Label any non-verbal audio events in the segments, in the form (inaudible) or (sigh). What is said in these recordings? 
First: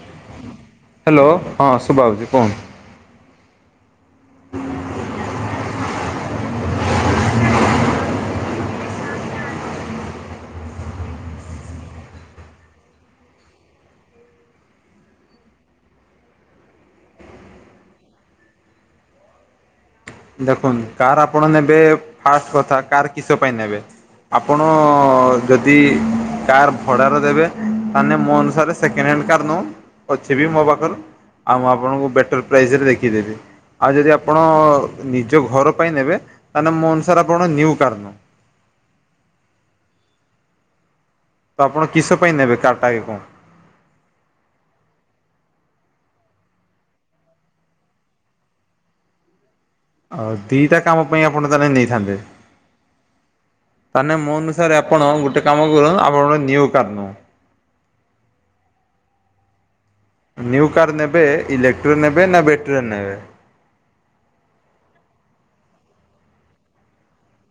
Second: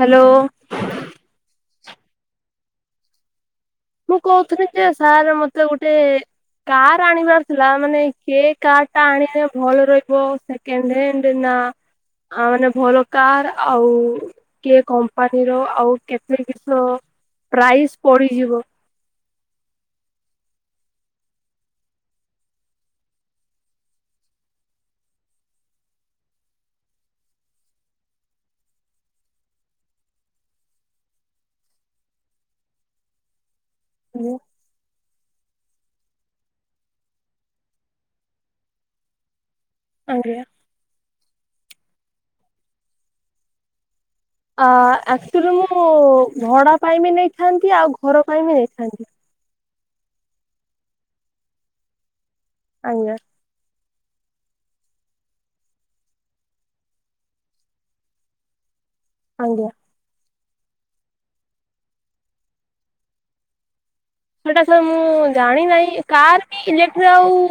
Hello hello ହଁ ସୁଭାଯାଉଚି କହନ୍ତୁ। ମୁଁ କହୁଥିଲି ଯେ ସାର୍ ମତେ ଗୋଟେ କାର୍ ଆଣିବାର ଥିଲା ମାନେ କେ କାର୍ ଟା ଆଣିଲେ ଭଲ ରହିବ ସେ (unintelligible) ଏ ନା ଆ ମାନେ ଭଲ କାର ଆଉ କି କମ୍ପାନୀର ଆଉ କେତେ କିସ ପ୍ରାଇସ୍ ପଡିଯିବ। ଦେଖନ୍ତୁ କାର୍ ଆପଣ ନେବେ ଫାଷ୍ଟ କଥା କାର କିସ ପାଇଁ ନେବେ? ଆପଣ ଯଦି କାର୍ ଭଡ଼ାରେ ଦେବେ ତାନେ ମୋ ଅନୁସାରେ ସେକେଣ୍ଡ ହ୍ୟାଣ୍ଡ କାର୍ ନାଉନୁ ଅଛି ବି ମୋ ପାଖରେ ଆଉ ମୁଁ ଆପଣଙ୍କୁ ବେଟର୍ ପ୍ରାଇସ୍ ରେ ଦେଖିଦେବି ଆଉ ଯଦି ଆପଣ ନିଜ ଘର ପାଇଁ ନେବେ ତାହେଲେ ମୋ ଅନୁସାରେ ଆପଣ ନିଉ କାର୍ ନି ଆଜ୍ଞା ତ ଆପଣ କିସ ପାଇଁ ନେବେ କାରଟା ଆଗେ କୁ ଆ ଆକ୍ଚୁଲି ମୁଁ ଭଡ଼ା ପାଇଁ ବି ନେଇଥାନ୍ତି ଆଉ ଘର ପାଇଁ ବି ନେଇଥାନ୍ତି। ଆଉ ଦିଟା କାମ ପାଇଁ ଆପଣ ତାହେଲେ ନେଇଥାନ୍ତେ ଆଜ୍ଞା ତାନେ ମୋ ଅନୁସାରେ ଆପଣ ଗୋଟେ କାମ କରନ୍ତ ଆପଣ ନିଉ କାର ନୁ ଆଜ୍ଞା ନିୟୁ କାର୍ ନେବେ ଇଲେକ୍ଟ୍ରି ନେବେ ନା ବ୍ୟାଟେରୀରେ ନେବେ? ସେଇଟା ସାର ମୁଁ ଜାଣି ନାହିଁ କାର ବି ଇଲେକ୍ଟ୍ରି ଆଉ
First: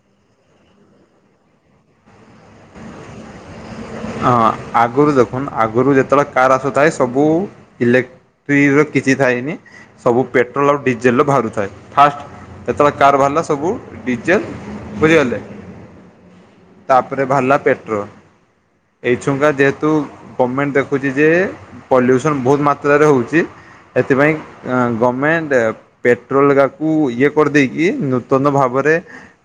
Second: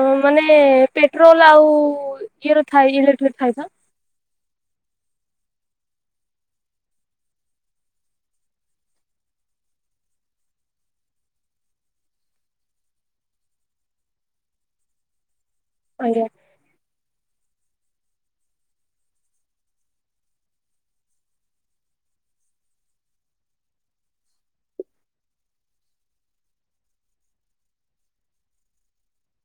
ଅ ମାନେ ପେଟ୍ରୋଲ ଆଉ ଇଏର ଥାଏ ଇଲେକ୍ଟ୍ରିକ ଫାଇଦା। ହଁ ଆଗରୁ ଦେଖୁନ୍ତ ଆଗରୁ ଯେତେବେଳେ କାର୍ ଆସୁଥାଏ ସବୁ ଇଲେକ୍ ତ୍ରି ର କିଛି ଥାଇନି ସବୁ ପେଟ୍ରୋଲ ଆଉ ଡିଜେଲ ର ବାହାରୁଥାଏ ଫାଷ୍ଟ ଯେତେବେଳେ କାର ବାହାରିଲା ସବୁ ଡିଜେଲ ବୁଝିଗଲେ ଆଜ୍ଞା ତାପରେ ବାହାରିଲା ପେଟ୍ରୋଲ। ଏଇ ଛୁଙ୍କା ଯେହେତୁ ଗଭର୍ଣ୍ଣମେଣ୍ଟ ଦେଖୁଛି ଯେ ପଲ୍ୟୁସନ ବହୁତ ମାତ୍ରାରେ ହଉଛି ଏଥିପାଇଁ ଗଭର୍ଣ୍ଣମେଣ୍ଟ ପେଟ୍ରୋଲ ଟାକୁ ଇଏ କରିଦେଇକି ନୂତନ ଭାବରେ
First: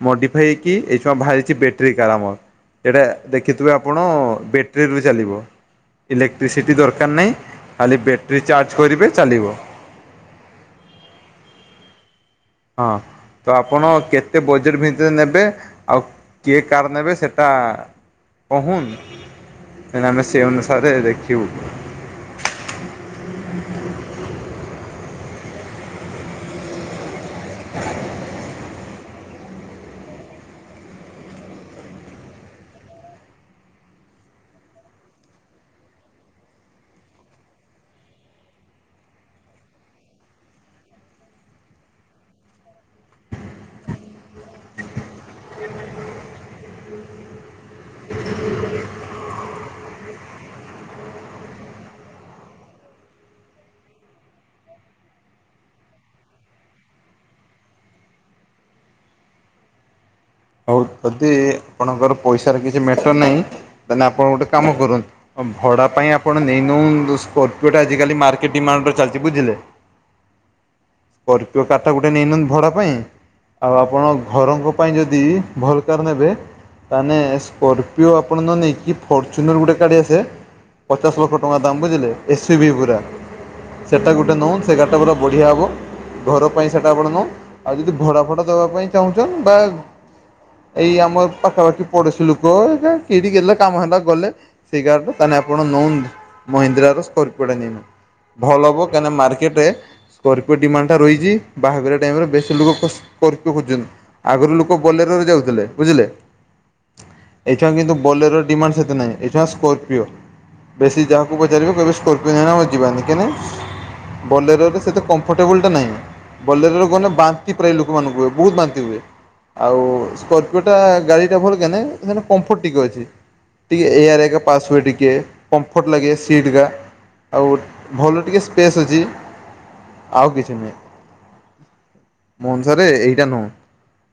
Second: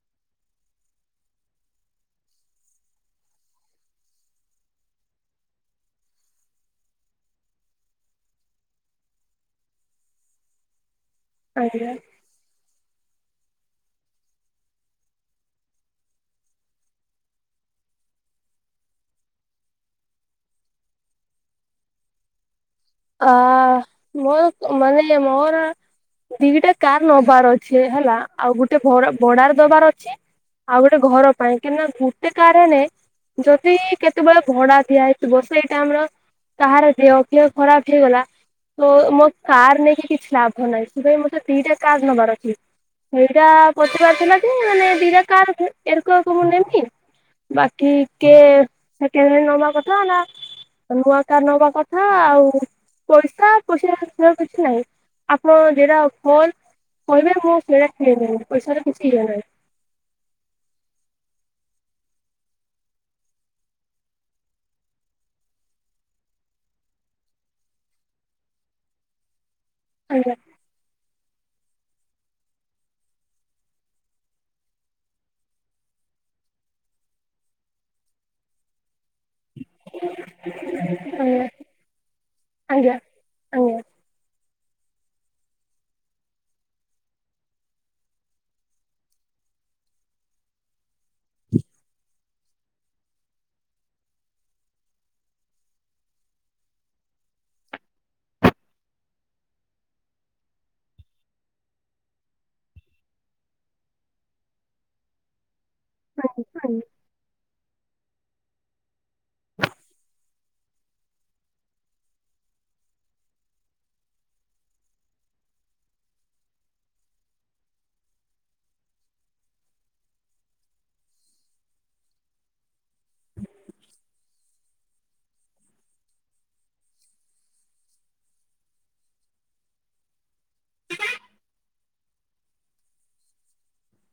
ମଡିଫାଇ ହେଇକି ଏଇଶୁଣା ବାହାରିଚି ବଟେରୀ କାରାମର୍ ସେଟା ଦେଖିଥିବେ ଆ ଆପଣ ବ୍ୟାଟେରୀରୁ ଚାଲିବ। ଇଲେକ୍ଟ୍ରିସିଟି ଦରକାର ନାହିଁ ଖାଲି ବ୍ୟାଟେରୀ ଚାର୍ଜ କରିବେ ଚାଲିବ। ଆଜ୍ଞା। ହଁ ତ ଆପଣ କେତେ ବଜେଟ ଭିତରେ ନେବେ ଆଉ କିଏ କାର୍ ନେବେ ସେଟା କହୁନ। ଆରେ ଆମେ ସେ ଅନୁସାରେ ଦେଖିବୁ। ଅ ମୋର ମାନେ ମୋର ଦିଟା କାର୍ ନ ବାର ଅଛି ହେଲା ଆଉ ଗୋଟେ ଭ ଭଡାରେ ଦବାର ଅଛି। ଆଉ ଗୋଟେ ଘର ପାଇଁ କି ନା ଗୋଟେ କାର୍ ହେନେ। ଯଦି କେତେବେଳେ ଭଡା ଦିଆ ହେଇଥିବ ସେଇଟା ଆମର କାହାର ଦେହ ଫେଅ। ଖରା ଉଠି ଗଲା ତ ମୋ କାର୍ ନେଇକି କିଛି ଲାଭ ନାହିଁ ସେଥି ପାଇଁ ମୋତେ ଦିଟା କାର୍ ନବାରଅଛି। ସେଇଟା ପଜିବାରଥିଲା କି ମାନେ ଦିଟା କାର୍ ଏରକ ମୁଁ ନେବି। ବାକି କେ ସେକେଣ୍ଡରେ ନବା କଥା ନା। ନୂଆ କାର୍ ନବା କଥା ଆଉ ପଇସା ପଇସା ହେଥିରେ କିଛି ନାହିଁ। ଆପଣ ଯେଟା ଭଲ କହିବେ ମୁଁ ସେଇଟା କିଣିନିବି ପଇସାରେ କିଛି ଇଏ ନାହିଁ। ହଉ ଯଦି ଆପଣଙ୍କର ପଇସାର କିଛି ମେଟର ନାହିଁ ତାହେଲେ ଆପଣ ଗୋଟେ କାମ କରନ୍ତୁ। ଭଡା ପାଇଁ ଆପଣ ନେଇନଉ ସ୍କର୍ପିଓ ଟା ଆଜି କାଲି ମାର୍କେଟ ଡିମାଣ୍ଡରେ ଚାଲିଚି ବୁଝିଲେ। ଆଜ୍ଞା। ସ୍କର୍ପିଓ କାଟା ଗୋଟେ ନେଇନିଅତୁ ଭଡା ପାଇଁ ଆଉ ଆପଣ ଘରଙ୍କ ପାଇଁ ଯ ଯଦି ଭଲକାର୍ ନେବେ ତାହାନେ ସ୍କର୍ପିଓ ଆପଣ ନ ନେଇକି ଫର୍ଚୁନର୍ ଗୋଟେ ଗାଡ଼ି ଆସେ ପଚାଶ ଲକ୍ଷ ଟଙ୍କା ଦାମ୍ ବୁଝିଲେ ଏସ ବି ଆଜ୍ଞା ପୁରା। ଆଜ୍ଞା ସେଟା ଗୋଟେ ନଉନ ସେ ଗାଡ଼ିଟା ପୁରା ବଢିଆ ହବ। ଘର ପାଇଁ ସେଟା ଆପଣ ନଉ ଆଉ ଯଦି ଭଡା ଫଡା ଦବା ପାଇଁ ଚାହୁଚନ ବା ଏଇ ଆମର ପାଖାପାଖି ପଡୋଶୀ ଲୋକ କିଠି ଗେଲା କାମ ହେଲା ଗଲେ। ସେଗାଡ଼ିର ତାହାଲେ ଆପଣ ନଓ ମହିନ୍ଦ୍ରାର ସ୍କର୍ପିଓ ନେଇନିଅ। ଭଲ ହବ କାହିକିନା ମାର୍କେଟରେ। ସ୍କରର୍ପିଓ ଡିମାଣ୍ଡଟା ରହିଚି ବାହାଘର ଟାଇମରେ ବେଶ ଲୋକ ଖେ ସ୍କରର୍ପିଓ ଖୋଜୁଚନ୍ତି ଆଗରୁ ଲୋ ବୋଲେରରେ ଯାଉଥିଲେ ବୁଝିଲେ ଆଜ୍ଞା ଏଶୁଣା କିନ୍ତୁ ବୋଲେରରେ ଡିମାଣ୍ଡ ସେତେ ନାହିଁ। ଏଇଠା ସ୍କର୍ପିଓ ବେଶୀ ଯାହାକୁ ପଚାରିବେ କେହିବେ ସ୍କର୍ପିଓ ନୁହେଁ ଆମ ଯିବାନି କେ ନେ। ବଲେରରେ ସେତେ କମ୍ଫର୍ଟେବଲ ଟା ନାହିଁ। ବଲେରରେ ଗନେ ବାନ୍ତି ପ୍ରାୟ ଲୋକମାନଙ୍କୁ ହୁଏ ବହୁତ ବାନ୍ତି ହୁଏ। ଆଉ ସ୍କର୍ପିଓ ଟା ଗାଡି ଟା ଭଲ କେନେ ସେ କମ୍ଫର୍ଟ ଟିକେ ଅଛି। ଟିକେ ଏଆର ଏକା ପାସ ହୁଏ ଟିକେ ପମ୍ଫର୍ଟ ଲାଗେ ସିଟ୍ କା। ଆଉ ଭଲ ଟିକେ ସ୍ପେସ୍ ଅଛି ଆଉ କି ମନସରେ ଏଇଟା ନୁହଁ।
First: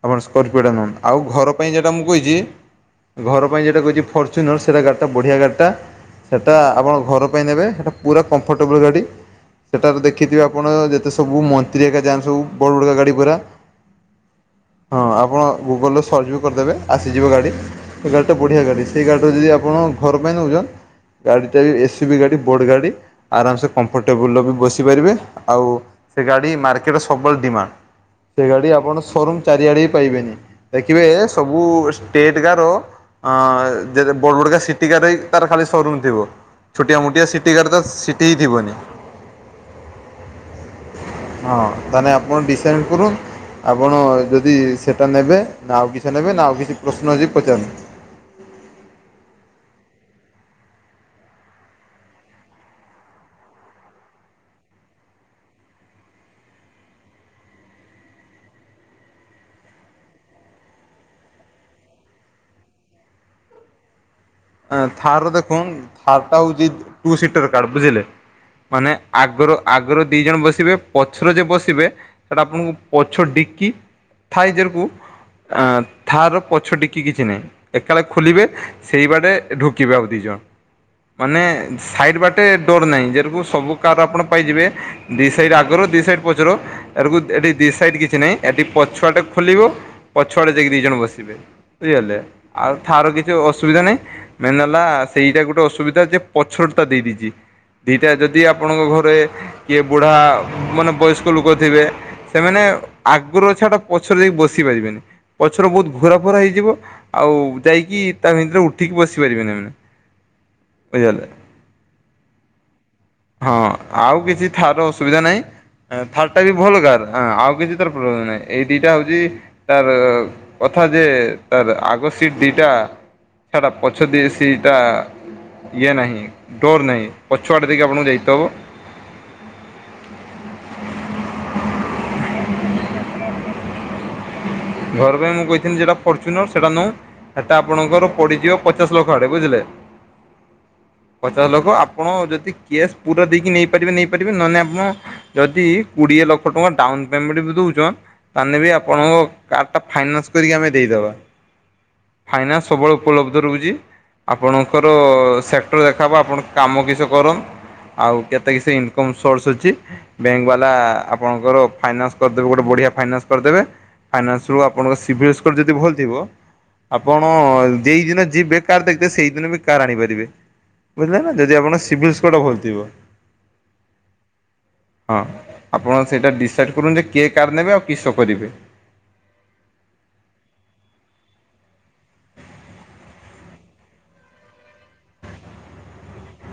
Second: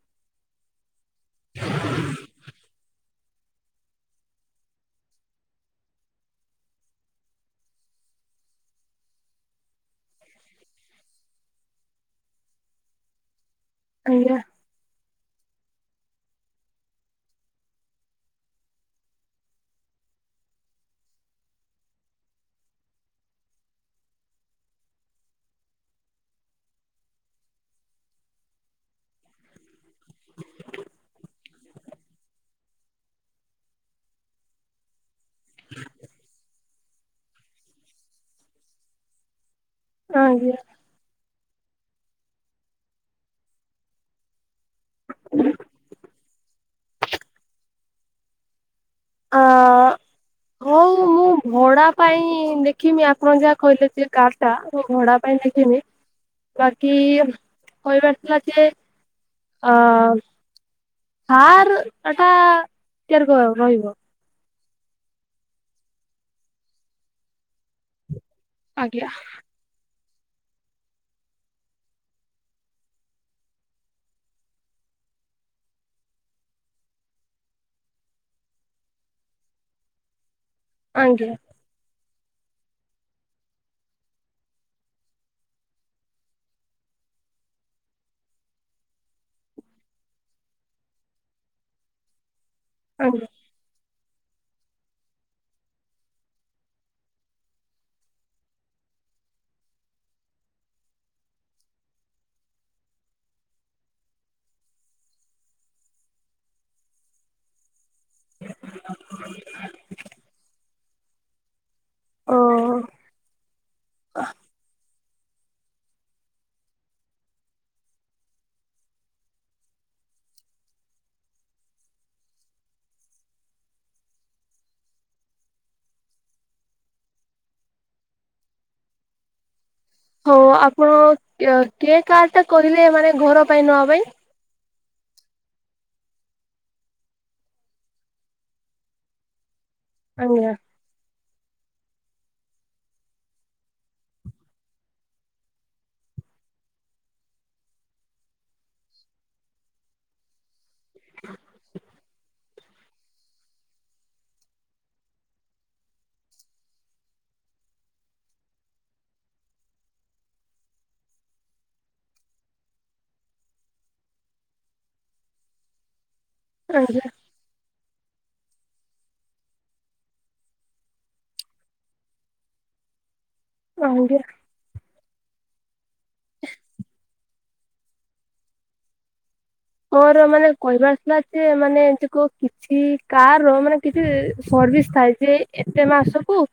ଆପଣ ସ୍କର୍ପିଓଟା ନିଅନ୍ତୁ ଆଉ ଘର ପାଇଁ ଯେଉଟା ମୁଁ କହିଚି। ଘର ପାଇଁ ଯେଟା କହିଚି ଫର୍ଚୁନର ସେଇଟା ଗାଡିଟା ଟାଢିଆ ଗାଡିଟା। ସେଇଟା ଆପଣ ଘର ପାଇଁ ନେବେ ସେଇଟା ପୁରା କମ୍ଫର୍ଟେବଲ୍ ଗାଡ଼ି। ସେଠାରେ ଦେଖିଥିବେ ଆପଣ ଯେତେ ସବୁ ମନ୍ତ୍ରୀ ଏକା ଯାନ୍ତି ସବୁ ବଡ଼ ବଡ଼ ଗାଡ଼ି ପୁରା। ଆଜ୍ଞା। ହଁ ଆପଣ ଗୁଗୁଲରେ ସର୍ଚ୍ଚ ବି କରିଦେବେ ଆସିଯିବ ଗାଡ଼ି। ସେ ଗାଡିଟା ବଢିଆ ଗାଡି ସେଇ ଗାଡିରେ ଯଦି ଆପଣ ଘର ପାଇଁ ନଉଚ। ଗାଡ଼ିଟା ବି ଏସି ବି ଗାଡ଼ି ବୋଡ଼ ଗାଡ଼ି। ଆରାମସେ କମ୍ଫର୍ଟେବଲରେ ବି ବସି ପାରିବେ। ଆଉ ସେ ଗାଡି ମାର୍କେଟରେ ସବୁବେଳେ ଡିମାଣ୍ଡ। ସେ ଗାଡି ଆପଣ ସୋରୁମ୍ ଚାରିଆଡେ ବି ପାଇବେନି। ଦେଖିବେ ସବୁ ଷ୍ଟେଟ ଗାର ହଁ ଯେ ବଡ଼ବଡକା ସିଟିକାରେ ତାର ଖାଲି ସୋରୁମ ଥିବ। ଛୋଟିଆ ମୋଟିଆ ସିଟି ଗାର୍ ତ ସିଟି ହିଁ ଥିବନି। ଆଜ୍ଞା। ହଁ ତାହେଲେ ଆପଣ ଡିସାଇଡ୍ କରନ୍ତୁ। ଆପଣ ଯଦି ଯଦି ସେଇଟା ନେବେ, ନା ଆଉ କିଛି ନେବେ, ନା ଆଉ କିଛି ପ୍ରଶ୍ନ ଅଛି ପଚାରନ୍ତୁ। ଆ (unintelligible) ହଉ ମୁଁ ଭଡା, ପାଇଁ ଦେଖମି ଆପଣ ଯାହା କହିଲେ ସେ କାର। କାର ଟା ଭଡା ପାଇଁ ନେବିନି ବାକି କହିବାର ଥିଲା ଯେ (inaudible) ହଁ ଥାର୍ ର ଦେଖନ୍। ଥାର୍ ଟା ହେଉଛି ଟୁ ସିଟର କାର। ବୁଝିଲେ? ମାନେ ଆଜ୍ଞା ଆଗରୁ ଆଗରେ ଦି ଜଣ ବସିବେ। ପଛରେ ଯେ ବସିବେ ସେଟା ଆପଣଙ୍କୁ ପଛ ଡିକି ଥାଇ (unintelligible) ଆଁ ଥାର୍ ର ପଛ ଡ଼ିକି କିଛି ନାହିଁ। ଏକାଳେ ଖୋଲିବେ ସେଇ ବାଟେ ଏ ଢୁକିବା ଆମେ ଦି ଜଣ। ଆଜ୍ଞା ମାନେ। ସାଇଡ଼୍ ବାଟେ ଡୋର୍ ନାହିଁ। ଯେ ରକମ ସବୁ କାର୍ ର ଆପଣ ପାଇଯିବେ ଦି ସାଇଡ଼୍ ଆଗରୁ ଦି ସାଇଡ଼୍ ପଛରୁ। (inaudible) ଏଠି ଦି ସାଇଡ କିଛି ନାହିଁ, ଏଠି ପଛୁଆଡ଼ୁ ଖୋଲିବ ପଛ ଆଡେ ଯାଇକି ଦି ଜଣ ବସିବେ। ବୁଝିଗଲେ ଆଉ ଥା୍ର ର ଆଜ୍ଞା କିଛି ଅସୁବିଧା ନାହିଁ। ମେନ୍ ହେଲା ସେଇଟା ଗୋଟେ ଅସୁବିଧା ଯେ ପଛର ତା ଦେଇଦେଇଛି। ଦିଟା ଯଦି ଆପଣଙ୍କ ଘରେ କିଏ, ବୁଢା ମାନେ ବୟସ୍କ ଲୋକ ଥିବେ ସେମାନେ ଆଗରୁ ଛଡା ପଛରୁ ଯାଇକି ବସି ପାରିବେନି। ପଛର ବହୁତ ଘୋରା ଫରା ହେଇଯିବ। ଆଉ। ଯାଇକି ତା ଭିତରେ ଉଠିକି ବସି ପାରିବେନି ମାନେ ବୁଝି ପାଇଲେ ନା। ଓ ହଁ ଆଉ କିଛି ଥାର୍ ର ଅସୁବିଧା ନାହିଁ। ଥାର୍ ଟା ବି ଭଲ କାର୍। ଆଉ କିଛି ତାର ପ୍ରୋବ୍ଲେମ ନାହିଁ। ଏଇ ଦିଟା ହଉଛି ତାର କଥା ଯେ ତାର ଆଗ ସିଟ୍ ଦିଟା ଛାଡା ପଛ ଦି ସେଇଟା ଇଏ ନାହିଁ, ଡୋର୍ ନାହିଁ, ପଛଆଡ଼େ ଦେଇକି ଆପଣଙ୍କୁ ଯାଇ ତେ ହେବ। ହଉ ଆପଣ କେ କେ କାର୍ ଟା କହିଲେ ମାନେ ଘର ପାଇଁ ନବା ପାଇଁ? ଘର ପାଇଁ ମୁଁ କହିଥିଲି ଯେଟା ଫର୍ଚୁନର୍ ସେଇଟା ନେଁ। ସେଟା ଆପଣଙ୍କର ପଡିଯିବ, ପଚାଶ ଲକ୍ଷ ଆଡେ ବୁଝିଲେ। ଆଜ୍ଞା। ପଚାଶ ଲକ୍ଷ୍ୟ ଆପଣ ଯଦି କେସ୍ ପୁରା ଦେଇକି ନେଇପାରିବେ, ନେଇପାରିବେ ନହେଲେ ଆପଣ ଯଦି କୋଡିଏ ଲକ୍ଷ ଟଙ୍କା ଡାଉନ ପେମେଣ୍ଟ ବି ଦଉଛ ତାହେଲେ ବି ଆପଣଙ୍କ କାର୍ ଟା ଫାଇନାନ୍ସ କରିକି ଆମେ ଦେଇଦବା। ଫାଇନାନ୍ସ ସବବେଳେ ଉପଲବ୍ଧ ରହୁଛି, ଆପଣଙ୍କର ସେକ୍ଟର ଦେଖା ହବ ଆପଣ କାମ କିଛି କର ଆଉ କେତେ, କି ସେ ଇନକମ୍ ସୋରସ୍ ଅଛି। ବ୍ୟାଙ୍କ ବାଲା ଆପଣଙ୍କର ଫାଇନାନ୍ସ କରିଦେବେ ଗୋଟେ ବଢ଼ିଆ ଫାଇନାନ୍ସ କରିଦେବେ। ଫାଇନ୍ସ ରୁ ଆପଣଙ୍କ ସିଭିଲ୍ ସ୍କୋର ଯଦି ଭଲ ଥିବ ଆଜ୍ଞା ଆପଣ ହଁ ଦି ଦିନ ଯିବେ, କାର ଦେଖଦେ ସେଇଦିନ ବି କାର ଆଣିପାରିବେ। ବୁଝିଲେ ନା ଯଦି ଆପଣ ଙ୍କ ସିଭିଲ୍ ସ୍କୋର ଭଲଥିବ। ଆଜ୍ଞା। ହଁ ଆପଣ ସେଇଟା ଡିସାଇଡ଼୍ କରୁନ୍ତୁ ଯେ କିଏ କାର୍ ନେବେ ଆଉ କିସ କରିବେ। ମୋର ମାନେ କହିବାର ଥିଲା ଯେ ମାନେ ଯ କିଛି କାର ର ମାନେ କିଛି ସର୍ଭିସ୍ ଥାଏ। ସେ ଏତେ ମାସକୁୁ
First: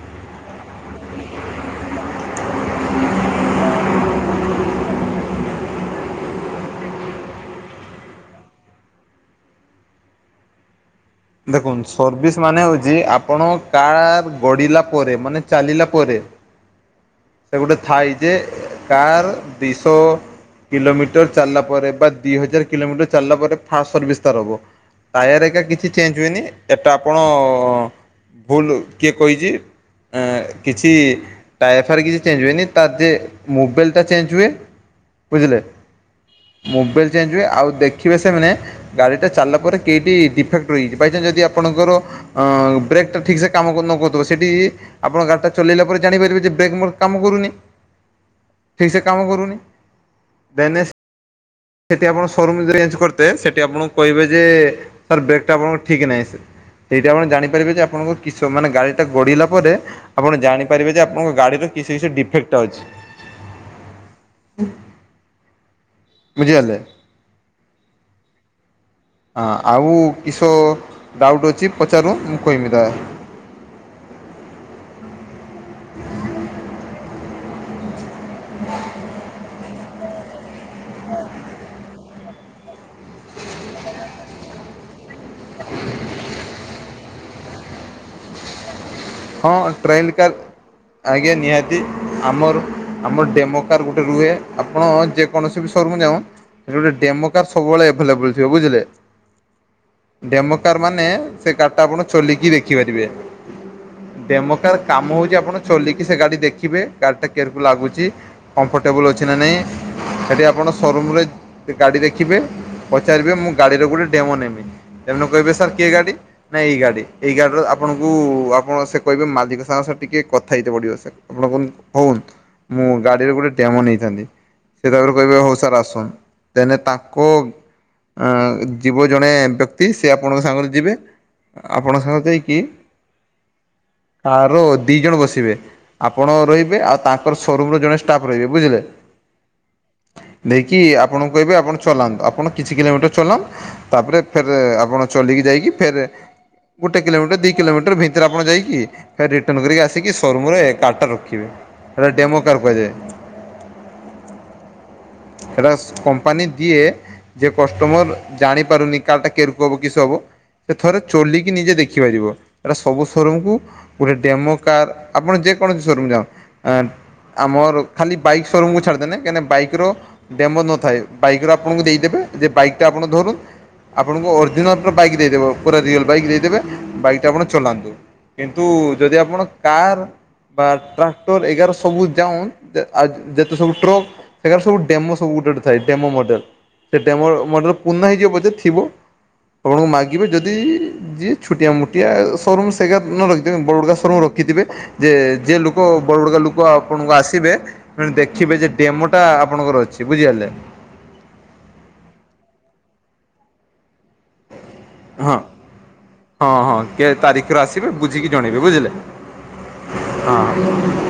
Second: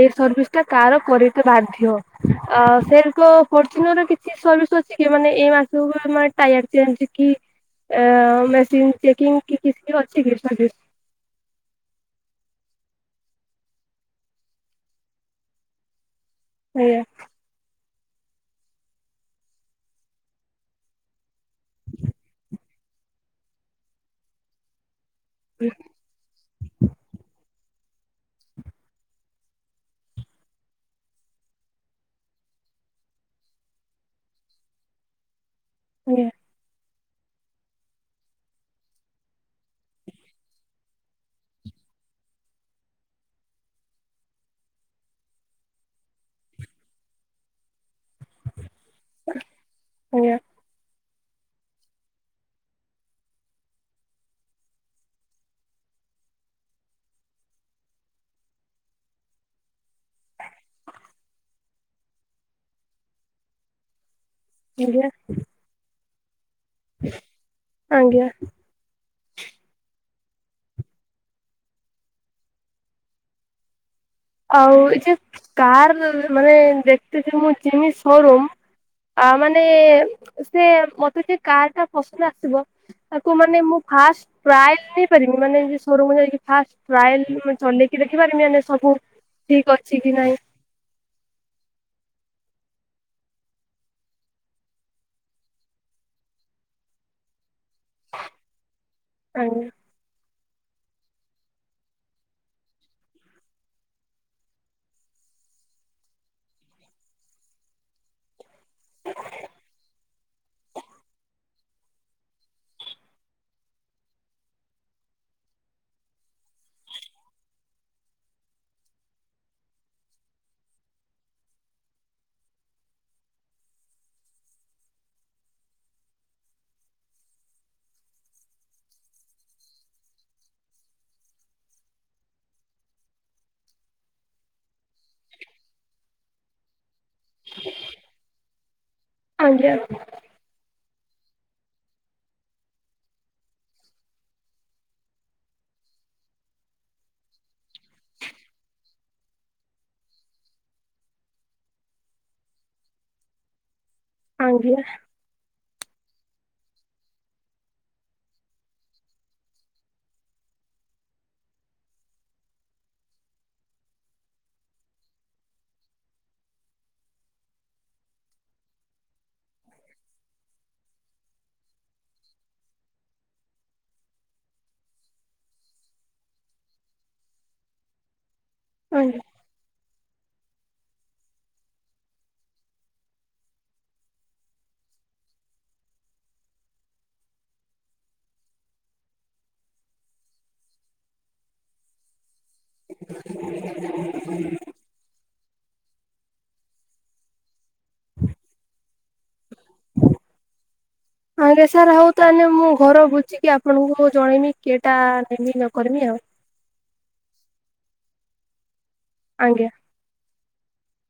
ଏଇ ସର୍ଭିସ୍ ଟା କାର କରି ତ ବାଧ୍ୟ ସେ ତ ଫୋରଚୁନର କି ସର୍ଭିସ୍ ଅଛି, କି ମାନେ ଏ ମାସକୁ ଟାୟାର ଚେଞ୍ଜ କି ମେସିନ୍ ଚେକିଂ କି କିକ ଅଛି କି ସଜିସ୍। ଦେଖନ୍ତୁ ସର୍ଭିସ୍ ମାନେ ହେଉଛି ଆପଣ କାର୍ ଗଡ଼ିଲା ପରେ ମାନେ ଚାଲିଲା ପରେ ଆଜ୍ଞା। ସେ ଗୋଟେ ଥାଇ, ଯେ କାର୍ ଦୁଇଶହ କିଲୋମିଟର ଚାଲିଲା ପରେ ବା ଦି ହଜାର କିଲୋମିଟର ଚାଲିଲା ପରେ ଫାଷ୍ଟ ସର୍ଭିସ୍ ତାର ହବ ଟାୟାର ଏକା କିଛି ଚେଞ୍ଜ ହୁଏନି, ଏଟା ଆପଣ ଭୁଲ କିଏ କହିଛି। କିଛି ଟାୟର ଫାର୍ କି ଚେଞଜ ହୁଏନି ତାର ଯେ ମୋବିଲ ଟା ଚେଞ୍ଜ ହୁଏ ବୁଝିଲେ। ଆଜ୍ଞା ମୋବିଲ ଚେଞ୍ଜ ହୁଏ ଆଉ ଦେଖିବେ ସେମାନେ ଗାଡି ଟା ଚାଲିଲା ପରେ ଡିଫେକ୍ ବାଇଚାନ୍ସ ଯଦି ଆପଣଙ୍କର ବ୍ରେକ୍ଟା ଠିକ୍ସେ କାମ ନ କରୁଥିବ ସେଇଠି ଆପଣ ଗାଡି ଟା ଚଲେଇଲା ପରେ ଜାଣିପାରିବେ ଯେ ବ୍ରେକ୍ ମୋର କାମ କରୁନି। ଠିକ ସେ କାମ କରୁନି ଆଜ୍ଞା ଦେନେଶ ସେଇଠି ଆପଣ ସୋରୁମ୍ ଯଦି ରେଞ୍ଜ କରିଥେ ସେଠି ଆପଣଙ୍କୁ କହିବେ ଯେ ସାର୍ ବ୍ରେକ୍ଟା ଆପଣଙ୍କ ଠିକ୍ ନାହିଁ ସାର୍। ସେଇଟା ଆପଣ ଜାଣିପାରିବେ ଯେ ଆପଣଙ୍କ କିସ ମାନେ ଗାଡି ଟା ଗଡିଲା ପରେ‌ ଆପଣ ଜାଣିପାରିବେ ଯେ ଆପଣଙ୍କ ଗାଡିର କିଛି କିଛି ଡିଫେକ୍ଟ ଅଛି। ନିଜ ବୁଝିିପାରିଲେ। ଆଜ୍ଞା। ହଁ ଆଉ କିସ ଡାଉଟ୍ ଅଛି ପଚାରୁ ମୁଁ କହିମି ତା। ଆଉ ଏ ଯେ କାର ମାନେ ଦେଖ ଯେ ମୁଁ ଯେମି ସୋରୁମ୍ ଆ ମାନେ ସେ ମତେ ଟ କାର୍ ଟା ପସନ୍ଦ ଆସିବ। ତାକୁ ମାନେ ମୁଁ ଫାଷ୍ଟ ଟ୍ରାଏଲ ନେଇପାରି ମାନେ ସୋରୁମ୍ ଯାଇକି ଫାର୍ଷ୍ଟ ଟ୍ରାଏଲ୍ ଚଲେଇକି ଦେଖିବା ମାନେ ସବୁ। ହଁ ଠିକ ଅଛି କି ଟ୍ରାଏଲ୍। ନାଇଁ ଆଜ୍ଞା ନିହାତି ଆମର ଆମର ଡେମୋକାର୍ ଗୋଟେ ରୁହେ ଆପଣ ଯେକୌଣସି ବି ସୋରୁମ ଯାଉ ସେ ଗୋଟେ ଡେମୋକାର୍ ସବୁବେଳେ ଏଭେଲେବଲ ଥିବ ବୁଝିଲେ। ଆଜ୍ଞା ଡେମୋକାର୍ ମାନେ ସେ କାର୍ ଟା ଆପଣ ଚଲେଇକି ଦେଖିପାରିବେ। ଡେମୋକାର କାମ ହଉଛି ଆପଣ ଚଲିକି ସେ ଗାଡି ଦେଖିବେ ଗାଡି ଟା କେରକୁ ଲାଗୁଛି। କମ୍ଫର୍ଟେବୁଲ୍ ଅଛି ନା ନାହିଁ ସେଠି ଆପଣ ସୋରୁମରେ ଗାଡ଼ି ଦେଖିବେ। ପଚାରିବେ ମୁଁ ଗାଡିର ଗୋଟେ ଡେମୋ ନେମି। ତମ କହିବେ ସାର୍ କିଏ ଗାଡି ନା ଏଇ ଗାଡି ଏଇ ଗାଡିର ଆପଣଙ୍କୁ। ଆପଣ ସେ କହିବେ ମାଲିକ ସାଙ୍ଗସେ ଟିକେ କଥା ହେଇତ ପଡିବ ସେ ଆପଣ କ ହଉନ। ମୁଁ ଗାଡିରେ ଗୋଟେ ଡେମୋ ନେଇଥାନ୍ତି। ସେ ତାପରେ କହିବେ ହଉ ସାର୍ ଆସୁନ୍ ଦେନେ ତାଙ୍କୁ। ଯିବ ଜଣେ ବ୍ୟକ୍ତି ସେ ଆପଣଙ୍କ ସାଙ୍ଗରେ ଯିବେ ଆପଣଙ୍କ ସାଙ୍ଗରେ ଯାଇକି। କାର ଦି ଜଣ ବସିବେ ଆପଣ ରହିବେ ଆଉ ତାଙ୍କର ସୋରୁମ ଜଣେ ଷ୍ଟାଫ ରହିବେ ବୁଝିଲେ। (inaudible) ଦେଇକି ଆପଣଙ୍କୁ କହିବେ ଆପଣ ଚଲାନ୍ତୁ ଆପଣ କିଛି କିଲୋମିଟର ଚଲାନ୍ତ। ତାପରେ ଫେର ଆପଣ ଚଲେଇକି ଯାଇକି ଫେରେ ଗୋଟେ କିଲୋମିଟର ଦି କିଲୋମିଟର ଭ। ରେ ଆପଣ ଯାଇକି ରିଟନ୍ କରିକି ଆସିକି ସୋରୁମ୍ ରେ କାର୍ ଟା ରଖିବେ। ସେଟା ଡେମୋ କାର୍ କୁହାଯାଏ। ଆଜ୍ଞା ସେଟା କମ୍ପାନୀ ଦିଏ ଯେ କଷ୍ଟମର ଜାଣି ପାରୁନି କାର୍ ଟା କେ ହବ କିସ ହବ। ସେ ଥରେ ଚଲିକି ନିଜେ ଦେଖିପାରିବ। ଏଟା ସବୁ ସୋରୁମକୁ ଗୋଟେ ଡୋମୋ କାର୍ ଆପଣ ଯେକୌଣସି ସୋରୁମ ଯାଅ ଆ ଆଉ ମୋର ଖାଲି ବାଇକ୍ ସୋରୁମ କୁ ଛାଡ଼ିଦେଲେ କାହିଁକିନା ବାଇକର ଡେମୋ ନଥାଏ ବାଇକ୍ ଆପଣଙ୍କୁ ଦେଇଦେବେ ଯେ ବାଇକ୍ ଟା ଆପଣ ଧରୁ ଆପଣଙ୍କୁ ଅରିଜିନାଲ୍ ପୁରା ବାଇକ୍ ଦେଇଦେବ ପୁରା ରିଅଲ୍ ବାଇକ୍ ଦେଇଦେବେ ବାଇକ୍ ଟା ଆପଣ ଚଲାନ୍ତୁ। କିନ୍ତୁ ଯଦି ଆପଣ କାର୍। ବା ଟ୍ରାକ୍ଟର ଏଗାର ସବୁ ଯାଉନ୍ ଯେତେ ସବୁ ଟ୍ରକ୍। ସେରା ସବୁ ଡେମୋ ସବୁ ଗୋଟେ ଗୋଟେ ଥାଏ ଡେମୋ ମଡେଲ। ସେ ଡେମୋ ମଡେଲ ପୂରୁଣା ହେଇଯିବ ପଛେ ଥିବ। ଆପଣଙ୍କୁ ମାଗିବେ ଯଦି ଯିଏ ଛୋଟିଆ ମୋଟିଆ ସୋରୁମ ତେଣୁ ବଡ କା ସୋରୁମ ରଖିଥିବେ ଯେ ଯେ ଲୋ ଲୋକ ବଡବଡିକା ଲୋକ ଆପଣଙ୍କୁ ଆସିବେ ଦେଖିବେ ଯେ ଡେମୋ ଟା ଆପଣଙ୍କର ଅଛି ବୁଝିିପାରିଲେ? ଆଜ୍ଞା ସାର୍ ହଉ ତାହେଲେ ମୁଁ ଘର ବୁଝିକି ଆପଣଙ୍କୁ ଜଣେଇବି କିଏଟା ହଁ ନେବି ନ କରିବି ହଁ, ହଁ କେ ତାରିଖରେ ଆସିବେ ବୁଝିକି ଜଣେଇବେ ବୁଝିଲେ? ଆଜ୍ଞା! ହଁ,